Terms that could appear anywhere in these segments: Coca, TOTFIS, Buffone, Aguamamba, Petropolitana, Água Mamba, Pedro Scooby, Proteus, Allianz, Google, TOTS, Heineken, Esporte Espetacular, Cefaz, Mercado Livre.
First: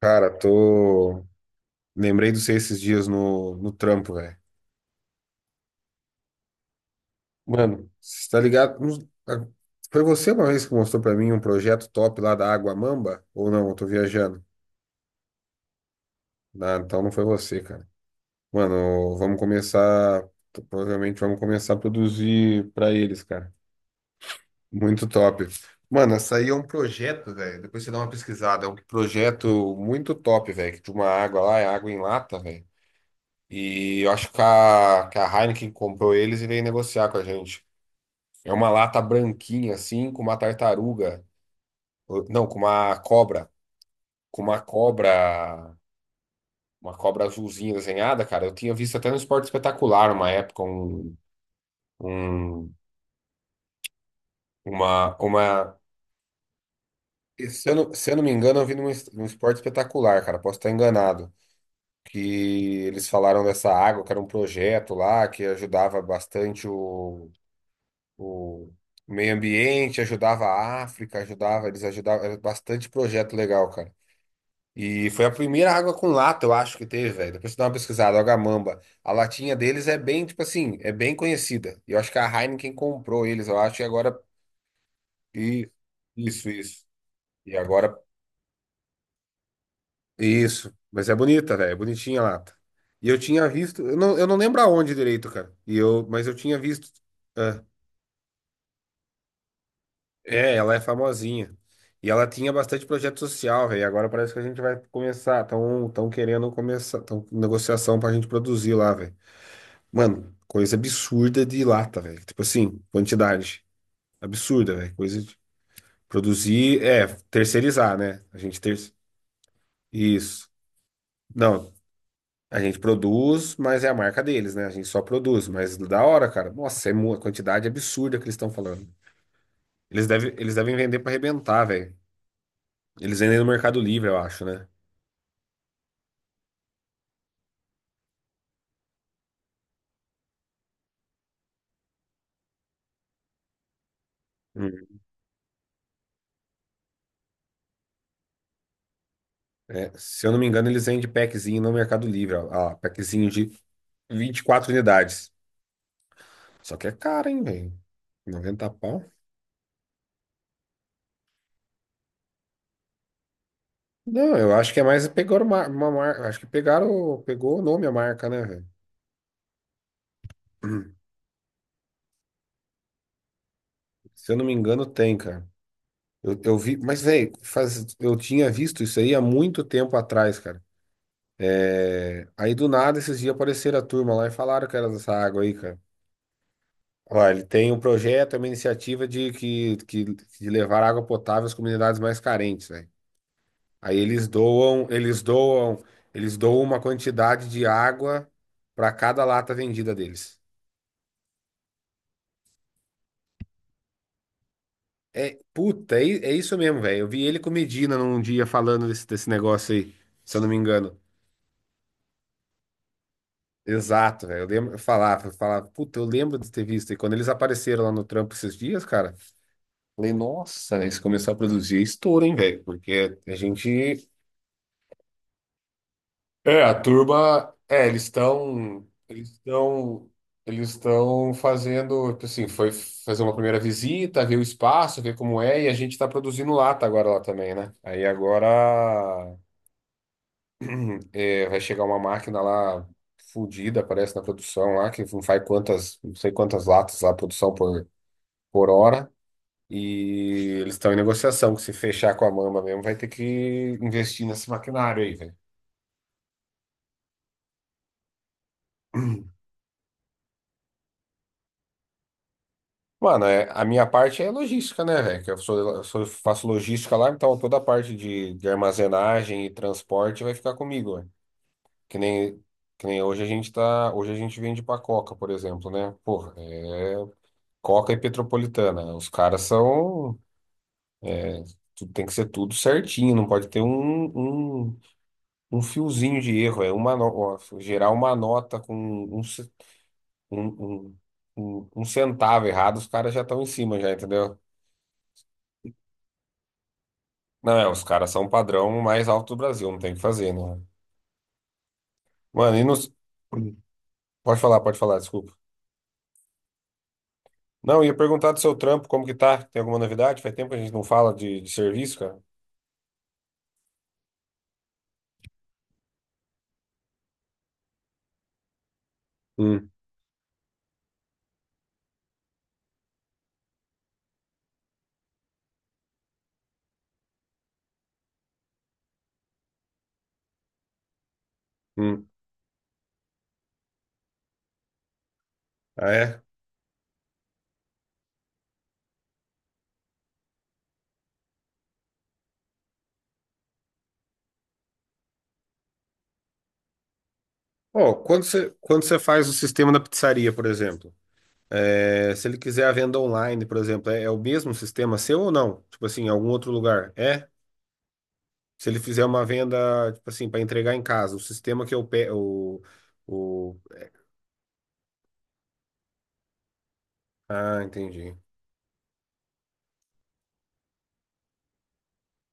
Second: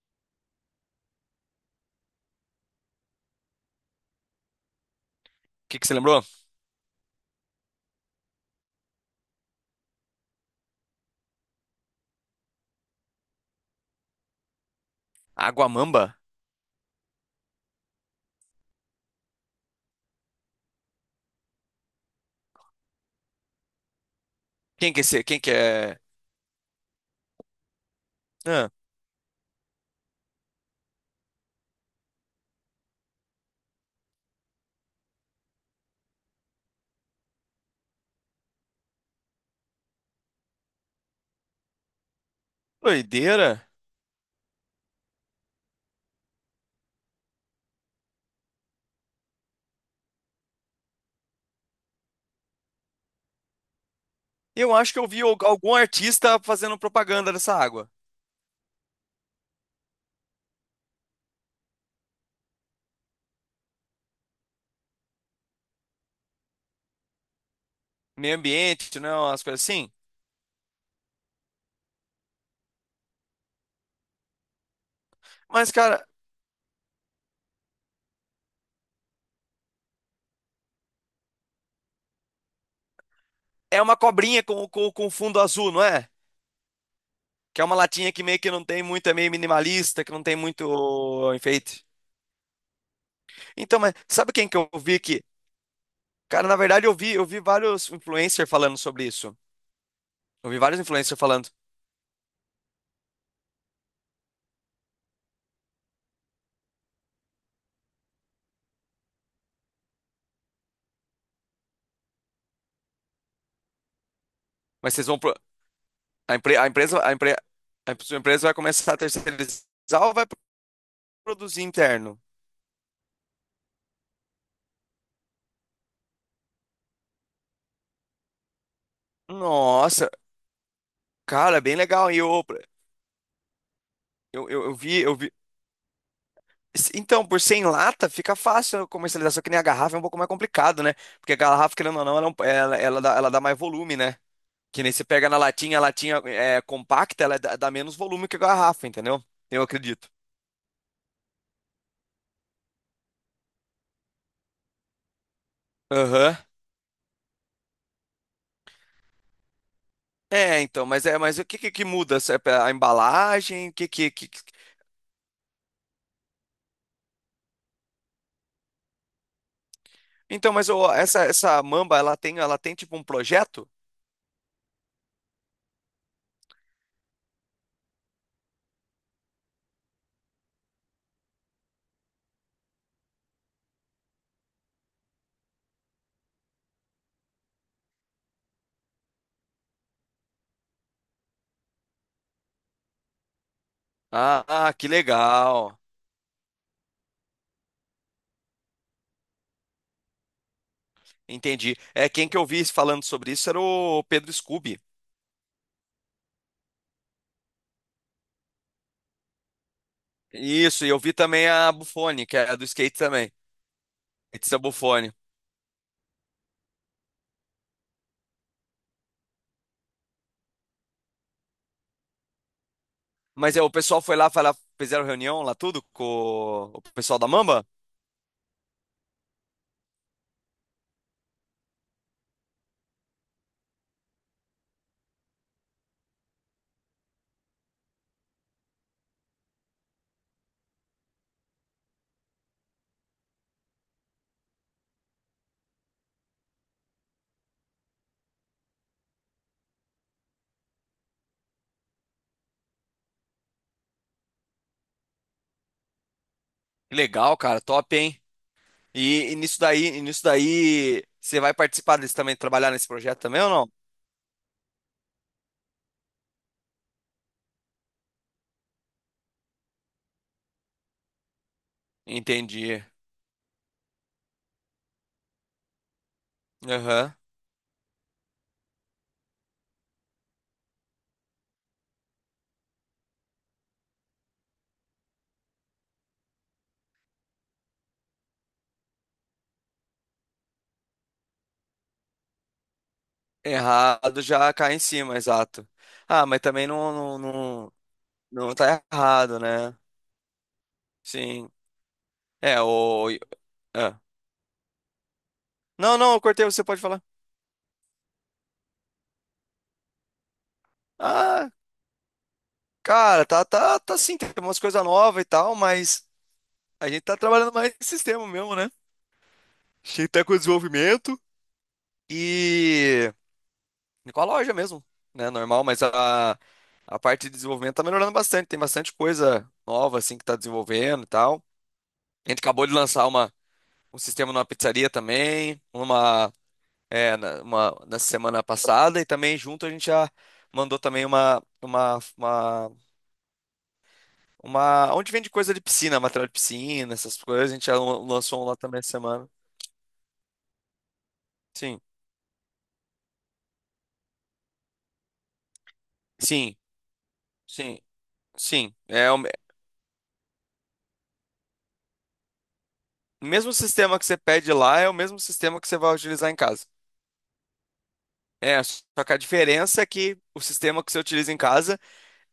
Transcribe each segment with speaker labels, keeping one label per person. Speaker 1: Cara, tô. Lembrei de você esses dias no trampo, velho.
Speaker 2: Que você lembrou?
Speaker 1: Mano, você tá ligado? Foi você uma vez que mostrou pra mim um projeto top lá da Água Mamba? Ou não? Eu tô viajando.
Speaker 2: Aguamamba?
Speaker 1: Ah, então não foi você, cara. Mano, vamos começar. Provavelmente vamos começar a produzir pra eles, cara.
Speaker 2: Quem que é
Speaker 1: Muito
Speaker 2: esse? Quem
Speaker 1: top.
Speaker 2: que é?
Speaker 1: Mano, essa aí é um projeto, velho. Depois você dá uma pesquisada. É
Speaker 2: Ah,
Speaker 1: um projeto muito top, velho. De uma água lá, é água em lata, velho. E eu acho que a Heineken comprou eles e veio negociar com a gente. É uma lata branquinha, assim, com uma tartaruga. Não, com uma cobra.
Speaker 2: doideira.
Speaker 1: Com uma cobra. Uma cobra azulzinha desenhada, cara. Eu tinha visto até no Esporte Espetacular uma época. Um-
Speaker 2: Eu acho que eu
Speaker 1: uma,
Speaker 2: vi algum
Speaker 1: uma...
Speaker 2: artista fazendo propaganda dessa
Speaker 1: Se eu
Speaker 2: água.
Speaker 1: não, se eu não me engano, eu vi num Esporte Espetacular, cara. Posso estar enganado. Que eles falaram dessa água, que era um projeto lá que ajudava bastante
Speaker 2: Meio
Speaker 1: o
Speaker 2: ambiente, né?
Speaker 1: meio
Speaker 2: Umas coisas assim.
Speaker 1: ambiente, ajudava a África, ajudava, eles ajudavam, era bastante projeto legal, cara. E foi a
Speaker 2: Mas,
Speaker 1: primeira água
Speaker 2: cara,
Speaker 1: com lata, eu acho que teve, velho. Depois você dá uma pesquisada, Agamamba. A latinha deles é bem, tipo assim, é bem conhecida. E eu acho que a Heineken comprou eles, eu
Speaker 2: é
Speaker 1: acho, e
Speaker 2: uma
Speaker 1: agora.
Speaker 2: cobrinha com, com fundo
Speaker 1: E,
Speaker 2: azul, não é?
Speaker 1: isso, isso. E
Speaker 2: Que é uma
Speaker 1: agora.
Speaker 2: latinha que meio que não tem muito, é meio minimalista, que não tem
Speaker 1: Isso. Mas é
Speaker 2: muito
Speaker 1: bonita, velho. É
Speaker 2: enfeite.
Speaker 1: bonitinha a lata. E eu tinha
Speaker 2: Então,
Speaker 1: visto.
Speaker 2: mas
Speaker 1: Eu não, eu
Speaker 2: sabe
Speaker 1: não
Speaker 2: quem que
Speaker 1: lembro
Speaker 2: eu
Speaker 1: aonde
Speaker 2: vi que.
Speaker 1: direito, cara. Mas eu
Speaker 2: Cara, na
Speaker 1: tinha
Speaker 2: verdade,
Speaker 1: visto.
Speaker 2: eu vi vários influencers falando sobre isso. Eu
Speaker 1: É,
Speaker 2: vi
Speaker 1: ela é
Speaker 2: vários influencers falando.
Speaker 1: famosinha. E ela tinha bastante projeto social, velho. Agora parece que a gente vai começar. Estão tão tão querendo começar. Estão com negociação pra gente produzir lá, velho. Mano, coisa absurda de lata, velho. Tipo assim, quantidade. Absurda,
Speaker 2: Mas
Speaker 1: velho.
Speaker 2: vocês vão
Speaker 1: Coisa
Speaker 2: pro
Speaker 1: de
Speaker 2: A, empre- a
Speaker 1: produzir.
Speaker 2: empresa,
Speaker 1: É,
Speaker 2: a empre-
Speaker 1: terceirizar,
Speaker 2: a sua
Speaker 1: né? A
Speaker 2: empresa vai
Speaker 1: gente ter...
Speaker 2: começar a terceirizar ou vai
Speaker 1: Isso.
Speaker 2: produzir
Speaker 1: Não,
Speaker 2: interno?
Speaker 1: a gente produz, mas é a marca deles, né? A gente só produz. Mas da hora, cara. Nossa, é uma quantidade absurda que eles estão falando. Eles
Speaker 2: Nossa,
Speaker 1: devem, eles devem vender pra
Speaker 2: cara, é
Speaker 1: arrebentar,
Speaker 2: bem
Speaker 1: velho.
Speaker 2: legal. E
Speaker 1: Eles vendem no Mercado Livre, eu acho, né?
Speaker 2: eu vi. Então, por 100 lata fica fácil a comercialização, que nem a garrafa é um pouco mais complicado, né? Porque a garrafa, querendo ou não, ela, ela dá mais volume, né? Que
Speaker 1: Hum.
Speaker 2: nem você pega na latinha, a latinha é compacta, ela dá, dá menos volume que a garrafa, entendeu? Eu
Speaker 1: É,
Speaker 2: acredito.
Speaker 1: se eu não me engano, eles vendem packzinho no Mercado Livre. Ó, ó, packzinho de 24 unidades.
Speaker 2: Aham.
Speaker 1: Só que é caro, hein, velho? 90 pau.
Speaker 2: É, então, mas é, mas o que que muda? Se é pra- A embalagem? O que que, que.
Speaker 1: Não, eu acho que é mais pegaram uma marca. Acho que pegaram, pegou o nome a marca, né, velho?
Speaker 2: Então, mas ô, essa Mamba, ela tem tipo um projeto?
Speaker 1: Se eu não me engano, tem, cara. Eu vi, mas, velho, eu tinha visto isso aí há muito tempo atrás, cara. É, aí do nada, esses dias apareceram a turma lá e falaram que era dessa água aí, cara. Ó, ele tem um projeto, é uma iniciativa de levar água potável às comunidades mais carentes, velho. Aí eles
Speaker 2: Ah, ah,
Speaker 1: doam,
Speaker 2: que
Speaker 1: eles doam,
Speaker 2: legal.
Speaker 1: eles doam uma quantidade de água para cada lata vendida deles.
Speaker 2: Entendi. É, quem que eu vi falando sobre isso era o Pedro Scooby.
Speaker 1: É, puta, é isso mesmo, velho. Eu vi ele com o Medina num dia falando desse negócio aí, se eu não me
Speaker 2: Isso, e
Speaker 1: engano.
Speaker 2: eu vi também a Buffone, que é a do skate também.
Speaker 1: Exato, velho. Eu
Speaker 2: It's a
Speaker 1: lembro, eu
Speaker 2: Buffone.
Speaker 1: falava, eu falava, puta, eu lembro de ter visto. E quando eles apareceram lá no trampo esses dias, cara, falei, nossa, né, eles começaram a produzir é estouro, hein, velho? Porque a
Speaker 2: Mas é, o pessoal
Speaker 1: gente.
Speaker 2: foi lá, fizeram reunião lá tudo com
Speaker 1: É, a
Speaker 2: o pessoal da
Speaker 1: turma,
Speaker 2: Mamba?
Speaker 1: é, eles estão fazendo, tipo assim, foi fazer uma primeira visita, ver o espaço, ver como é, e a gente está produzindo lata agora lá também, né? Aí agora vai chegar uma máquina lá fudida, parece, na produção lá, que não faz não sei quantas latas lá, produção por hora, e eles estão em negociação, que se fechar com a Mamba mesmo, vai ter que investir nesse maquinário aí, velho.
Speaker 2: Que legal, cara, top, hein? E, e nisso daí, você vai participar deles também, trabalhar nesse projeto
Speaker 1: Mano,
Speaker 2: também ou
Speaker 1: a
Speaker 2: não?
Speaker 1: minha parte é logística, né, velho? Que faço logística lá, então toda a parte de armazenagem e transporte vai ficar comigo, velho. Que nem,
Speaker 2: Entendi.
Speaker 1: que nem hoje a gente tá. Hoje a gente vende pra Coca, por exemplo, né? Porra, é
Speaker 2: Aham.
Speaker 1: Coca e Petropolitana, né? Os caras são. Tem que ser tudo certinho, não pode ter um fiozinho de erro. É uma, no- ó, gerar uma nota com um, um, um centavo errado, os caras já estão em cima, já,
Speaker 2: Errado
Speaker 1: entendeu?
Speaker 2: já cai em cima, exato. Ah, mas também
Speaker 1: Não,
Speaker 2: não,
Speaker 1: os caras são o
Speaker 2: não
Speaker 1: padrão
Speaker 2: tá
Speaker 1: mais alto do
Speaker 2: errado,
Speaker 1: Brasil,
Speaker 2: né?
Speaker 1: não tem o que fazer, né?
Speaker 2: Sim.
Speaker 1: Mano,
Speaker 2: É,
Speaker 1: e nos...
Speaker 2: o. É.
Speaker 1: Pode falar, desculpa.
Speaker 2: Não, não, eu cortei, você pode falar.
Speaker 1: Não, eu ia perguntar do seu trampo, como que tá? Tem alguma novidade? Faz tempo que a gente não fala de
Speaker 2: Ah,
Speaker 1: serviço, cara.
Speaker 2: cara, tá sim, tem umas coisas novas e tal, mas a gente tá trabalhando mais no sistema mesmo, né?
Speaker 1: Hum,
Speaker 2: A gente tá com o desenvolvimento e. Com a loja mesmo, né? Normal, mas a parte de desenvolvimento tá melhorando bastante, tem bastante coisa nova, assim, que tá desenvolvendo e tal.
Speaker 1: hum.
Speaker 2: A gente acabou de lançar uma. Um sistema numa pizzaria também,
Speaker 1: Ah, é?
Speaker 2: uma, é, na, uma na semana passada, e também junto a gente já mandou também onde vende coisa de piscina, material de piscina, essas coisas, a gente já
Speaker 1: Pô, quando
Speaker 2: lançou um
Speaker 1: você,
Speaker 2: lá também
Speaker 1: quando
Speaker 2: essa
Speaker 1: você faz
Speaker 2: semana.
Speaker 1: o sistema da pizzaria, por exemplo,
Speaker 2: Sim,
Speaker 1: se ele quiser a venda online, por exemplo, é o mesmo sistema seu ou não? Tipo assim, em algum outro
Speaker 2: sim,
Speaker 1: lugar? É?
Speaker 2: sim,
Speaker 1: Se
Speaker 2: sim.
Speaker 1: ele fizer uma venda, tipo assim, para entregar em casa, o sistema que eu pego.
Speaker 2: O mesmo
Speaker 1: O, o...
Speaker 2: sistema que você pede lá é o mesmo sistema que você vai utilizar em casa.
Speaker 1: Ah, entendi.
Speaker 2: É, só que a diferença é que o sistema que você utiliza em casa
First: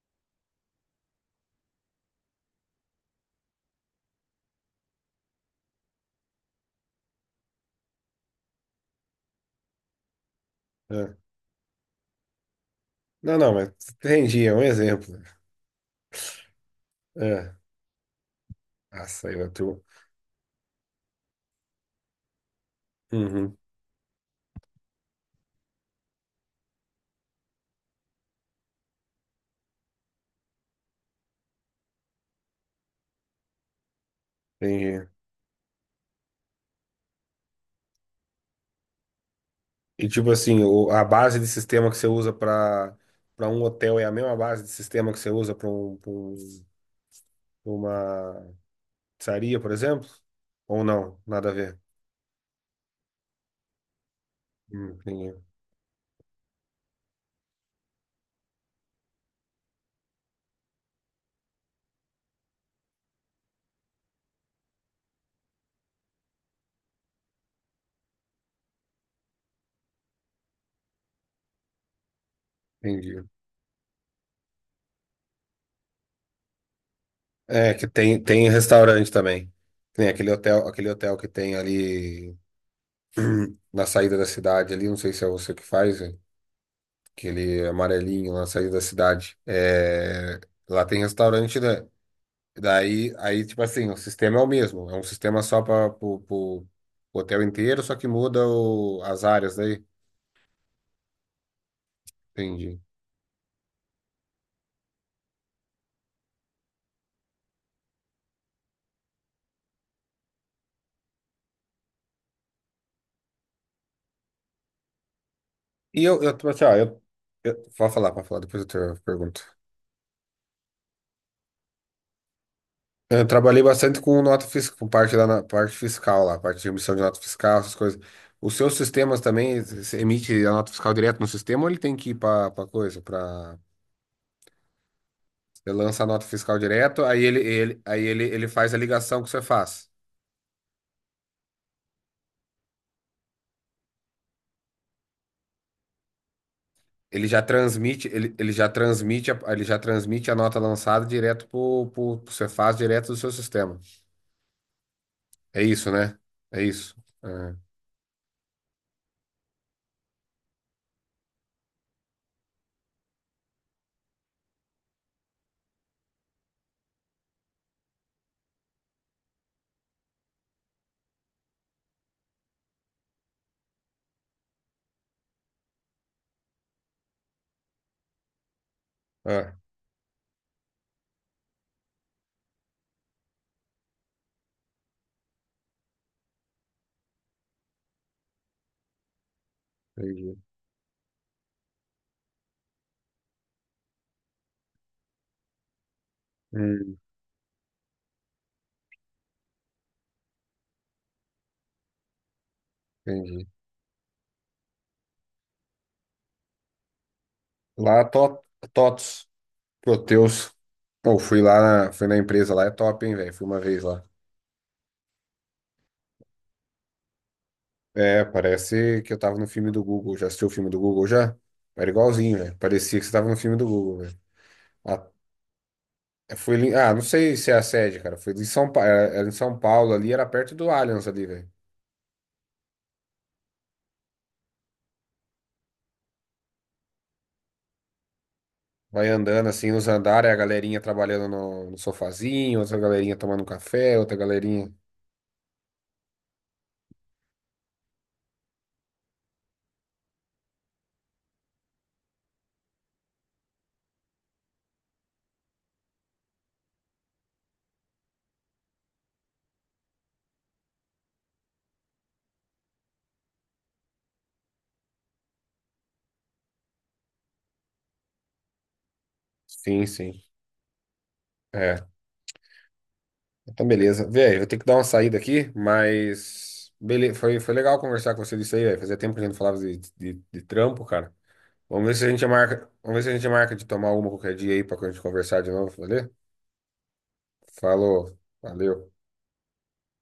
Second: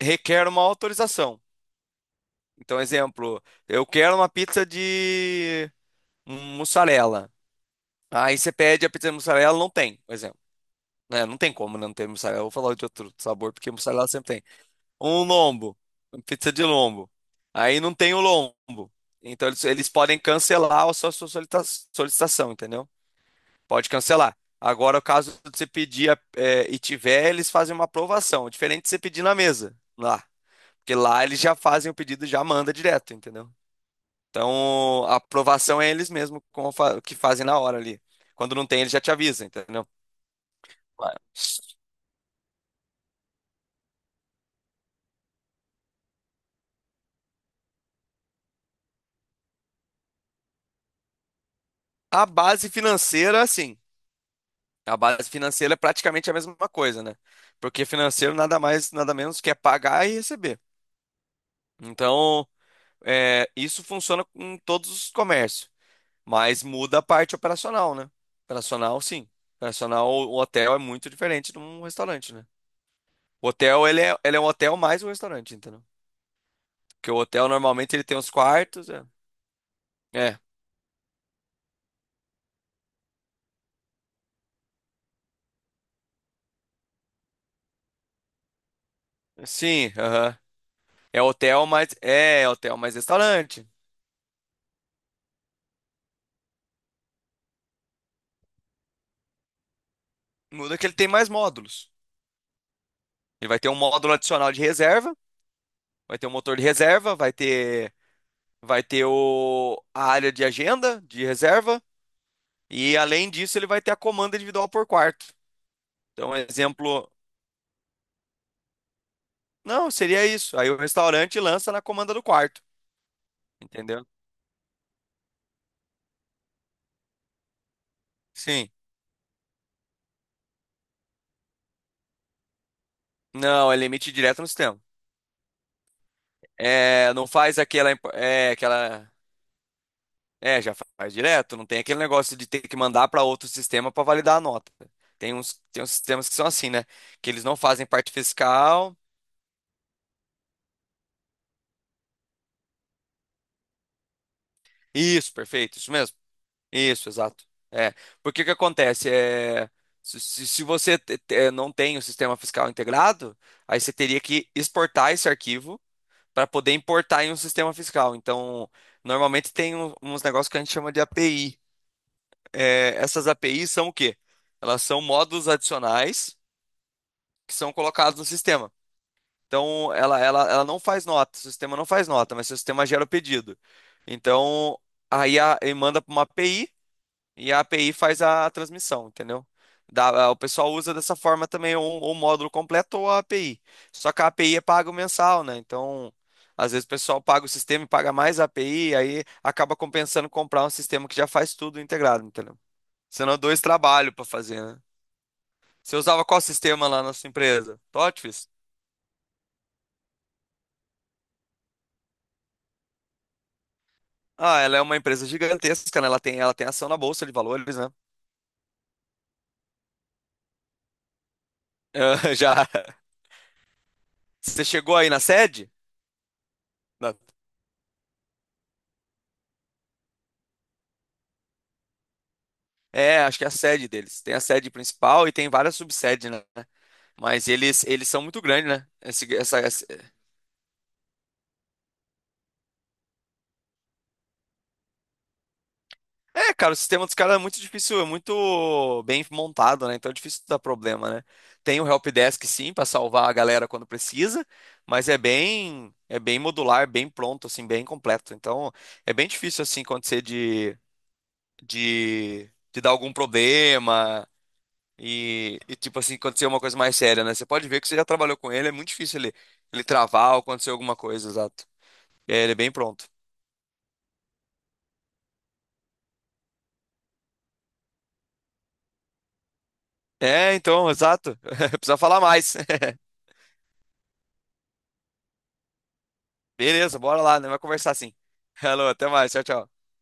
Speaker 2: requer uma autorização. Então, exemplo, eu quero uma pizza de um mussarela. Aí você pede a pizza de mussarela, não tem, por exemplo.
Speaker 1: É.
Speaker 2: Né? Não tem como não ter mussarela. Eu vou falar de outro
Speaker 1: Não,
Speaker 2: sabor,
Speaker 1: não,
Speaker 2: porque
Speaker 1: mas
Speaker 2: mussarela sempre tem.
Speaker 1: entendi, é um exemplo.
Speaker 2: Um lombo, pizza de lombo.
Speaker 1: É.
Speaker 2: Aí não tem o lombo.
Speaker 1: Nossa, aí
Speaker 2: Então
Speaker 1: vai
Speaker 2: eles,
Speaker 1: tu.
Speaker 2: eles podem cancelar a sua, solicitação, entendeu?
Speaker 1: Uhum,
Speaker 2: Pode cancelar. Agora, caso você pedir é, e tiver, eles fazem uma aprovação. Diferente de você pedir na mesa, lá. Porque lá eles já fazem o pedido, e já manda direto, entendeu? Então,
Speaker 1: entendi.
Speaker 2: a aprovação é eles mesmos que fazem na hora ali. Quando não tem, eles já te avisam, entendeu?
Speaker 1: E tipo assim, a
Speaker 2: Claro.
Speaker 1: base de sistema que você usa para um hotel é a mesma base de sistema que você usa para pra uma pizzaria, por exemplo? Ou não? Nada a ver.
Speaker 2: A base financeira, sim. A base
Speaker 1: Entendi.
Speaker 2: financeira é praticamente a mesma coisa, né? Porque financeiro nada mais, nada menos que é pagar e receber. Então, é, isso funciona em todos os comércios, mas muda a parte operacional, né? Operacional, sim. Operacional, o hotel é muito diferente de um restaurante, né?
Speaker 1: Entendi.
Speaker 2: O hotel, ele é um hotel mais um restaurante, entendeu? Porque o hotel
Speaker 1: É, que
Speaker 2: normalmente ele tem
Speaker 1: tem,
Speaker 2: os
Speaker 1: tem
Speaker 2: quartos. É.
Speaker 1: restaurante também. Tem aquele
Speaker 2: É,
Speaker 1: hotel, que tem ali na saída da cidade ali, não sei se é você que faz. Aquele amarelinho lá na saída da cidade.
Speaker 2: sim, aham.
Speaker 1: É, lá tem
Speaker 2: É
Speaker 1: restaurante,
Speaker 2: hotel,
Speaker 1: né?
Speaker 2: mas é é hotel mais
Speaker 1: Daí, aí, tipo
Speaker 2: restaurante.
Speaker 1: assim, o sistema é o mesmo. É um sistema só para o hotel inteiro, só que muda as áreas daí.
Speaker 2: Muda que ele tem mais módulos.
Speaker 1: Entendi.
Speaker 2: Ele vai ter um módulo adicional de reserva, vai ter um motor de reserva, vai ter o a área de agenda de reserva e além disso ele vai ter a comanda individual por quarto. Então, um
Speaker 1: Tipo assim, ó,
Speaker 2: exemplo,
Speaker 1: pode falar, depois eu te pergunto.
Speaker 2: não, seria isso. Aí o restaurante lança na comanda do quarto,
Speaker 1: Eu trabalhei bastante
Speaker 2: entendeu?
Speaker 1: com nota fiscal, com parte parte fiscal lá, parte de emissão de nota fiscal, essas coisas. Os
Speaker 2: Sim.
Speaker 1: seus sistemas também, você emite a nota fiscal direto no sistema ou ele tem que ir para coisa, para.
Speaker 2: Não, é limite direto no sistema.
Speaker 1: Você lança a nota fiscal direto,
Speaker 2: É, não faz aquela imp-
Speaker 1: ele
Speaker 2: é
Speaker 1: faz a
Speaker 2: aquela
Speaker 1: ligação que você faz.
Speaker 2: É, já faz direto, não tem aquele negócio de ter que mandar para outro sistema para validar a nota. Tem uns sistemas que são assim, né?
Speaker 1: Ele
Speaker 2: Que
Speaker 1: já
Speaker 2: eles não fazem
Speaker 1: transmite,
Speaker 2: parte
Speaker 1: ele,
Speaker 2: fiscal.
Speaker 1: Ele já transmite a nota lançada direto pro Cefaz, direto do seu sistema.
Speaker 2: Isso,
Speaker 1: É
Speaker 2: perfeito,
Speaker 1: isso,
Speaker 2: isso mesmo.
Speaker 1: né? É isso.
Speaker 2: Isso, exato.
Speaker 1: É.
Speaker 2: É, porque o que acontece é se você não tem o sistema fiscal integrado, aí você teria que exportar esse arquivo para poder importar em um sistema fiscal. Então, normalmente tem uns negócios que a gente chama de API. É, essas APIs são o quê? Elas são módulos adicionais que são colocados no sistema.
Speaker 1: Ah,
Speaker 2: Então, ela não faz nota, o sistema não faz nota, mas o sistema gera o pedido. Então, aí a, ele manda para uma API e a API faz a transmissão, entendeu? Dá- o
Speaker 1: entendi.
Speaker 2: pessoal usa dessa forma também ou o módulo completo ou a API. Só que a API é pago mensal, né? Então, às vezes o
Speaker 1: Hum,
Speaker 2: pessoal paga o sistema e paga mais a API, aí acaba compensando comprar um sistema que já faz tudo integrado, entendeu? Senão,
Speaker 1: entendi.
Speaker 2: dois trabalhos para fazer, né? Você usava qual sistema lá na sua empresa?
Speaker 1: Lá,
Speaker 2: TOTFIS?
Speaker 1: TOTS, Proteus. Pô, fui lá, fui na empresa lá, é top, hein, velho? Fui uma vez lá.
Speaker 2: Ah, ela é uma empresa gigantesca, né? Ela tem ação na Bolsa de Valores, né?
Speaker 1: É, parece que eu tava no filme do Google. Já assistiu o filme do Google já? Era igualzinho, velho.
Speaker 2: Já.
Speaker 1: Parecia que você tava no filme do Google, velho.
Speaker 2: Você chegou aí na sede?
Speaker 1: Não
Speaker 2: Na-
Speaker 1: sei se é a sede, cara. Foi em São Paulo, era em São Paulo ali, era perto do Allianz ali, velho.
Speaker 2: É, acho que é a sede deles. Tem a sede principal e tem várias subsedes, né? Mas eles são muito grandes, né?
Speaker 1: Vai andando assim nos andares, a galerinha trabalhando no sofazinho, outra galerinha tomando um café, outra galerinha.
Speaker 2: É, cara, o sistema dos caras é muito difícil, é muito bem montado, né? Então é difícil dar problema, né? Tem o helpdesk, sim, para salvar a galera quando precisa, mas é bem modular, bem pronto, assim, bem completo. Então é bem difícil, assim, acontecer de de dar algum problema e, tipo assim, acontecer uma coisa mais séria, né? Você pode ver que você já trabalhou com ele, é muito difícil ele, ele
Speaker 1: Sim, sim.
Speaker 2: travar ou acontecer alguma coisa, exato.
Speaker 1: É,
Speaker 2: É, ele é bem pronto.
Speaker 1: então beleza. Velho, vou ter que dar uma saída aqui, mas beleza, foi legal conversar com você disso aí, velho. Fazia tempo que a gente não falava de
Speaker 2: É,
Speaker 1: trampo,
Speaker 2: então,
Speaker 1: cara.
Speaker 2: exato. Precisa falar mais.
Speaker 1: Vamos ver se a gente marca de tomar uma qualquer dia aí pra gente conversar de novo, valeu?
Speaker 2: Beleza, bora lá, né? Vai conversar sim.
Speaker 1: Falou,
Speaker 2: Alô,
Speaker 1: valeu.
Speaker 2: até mais, tchau, tchau.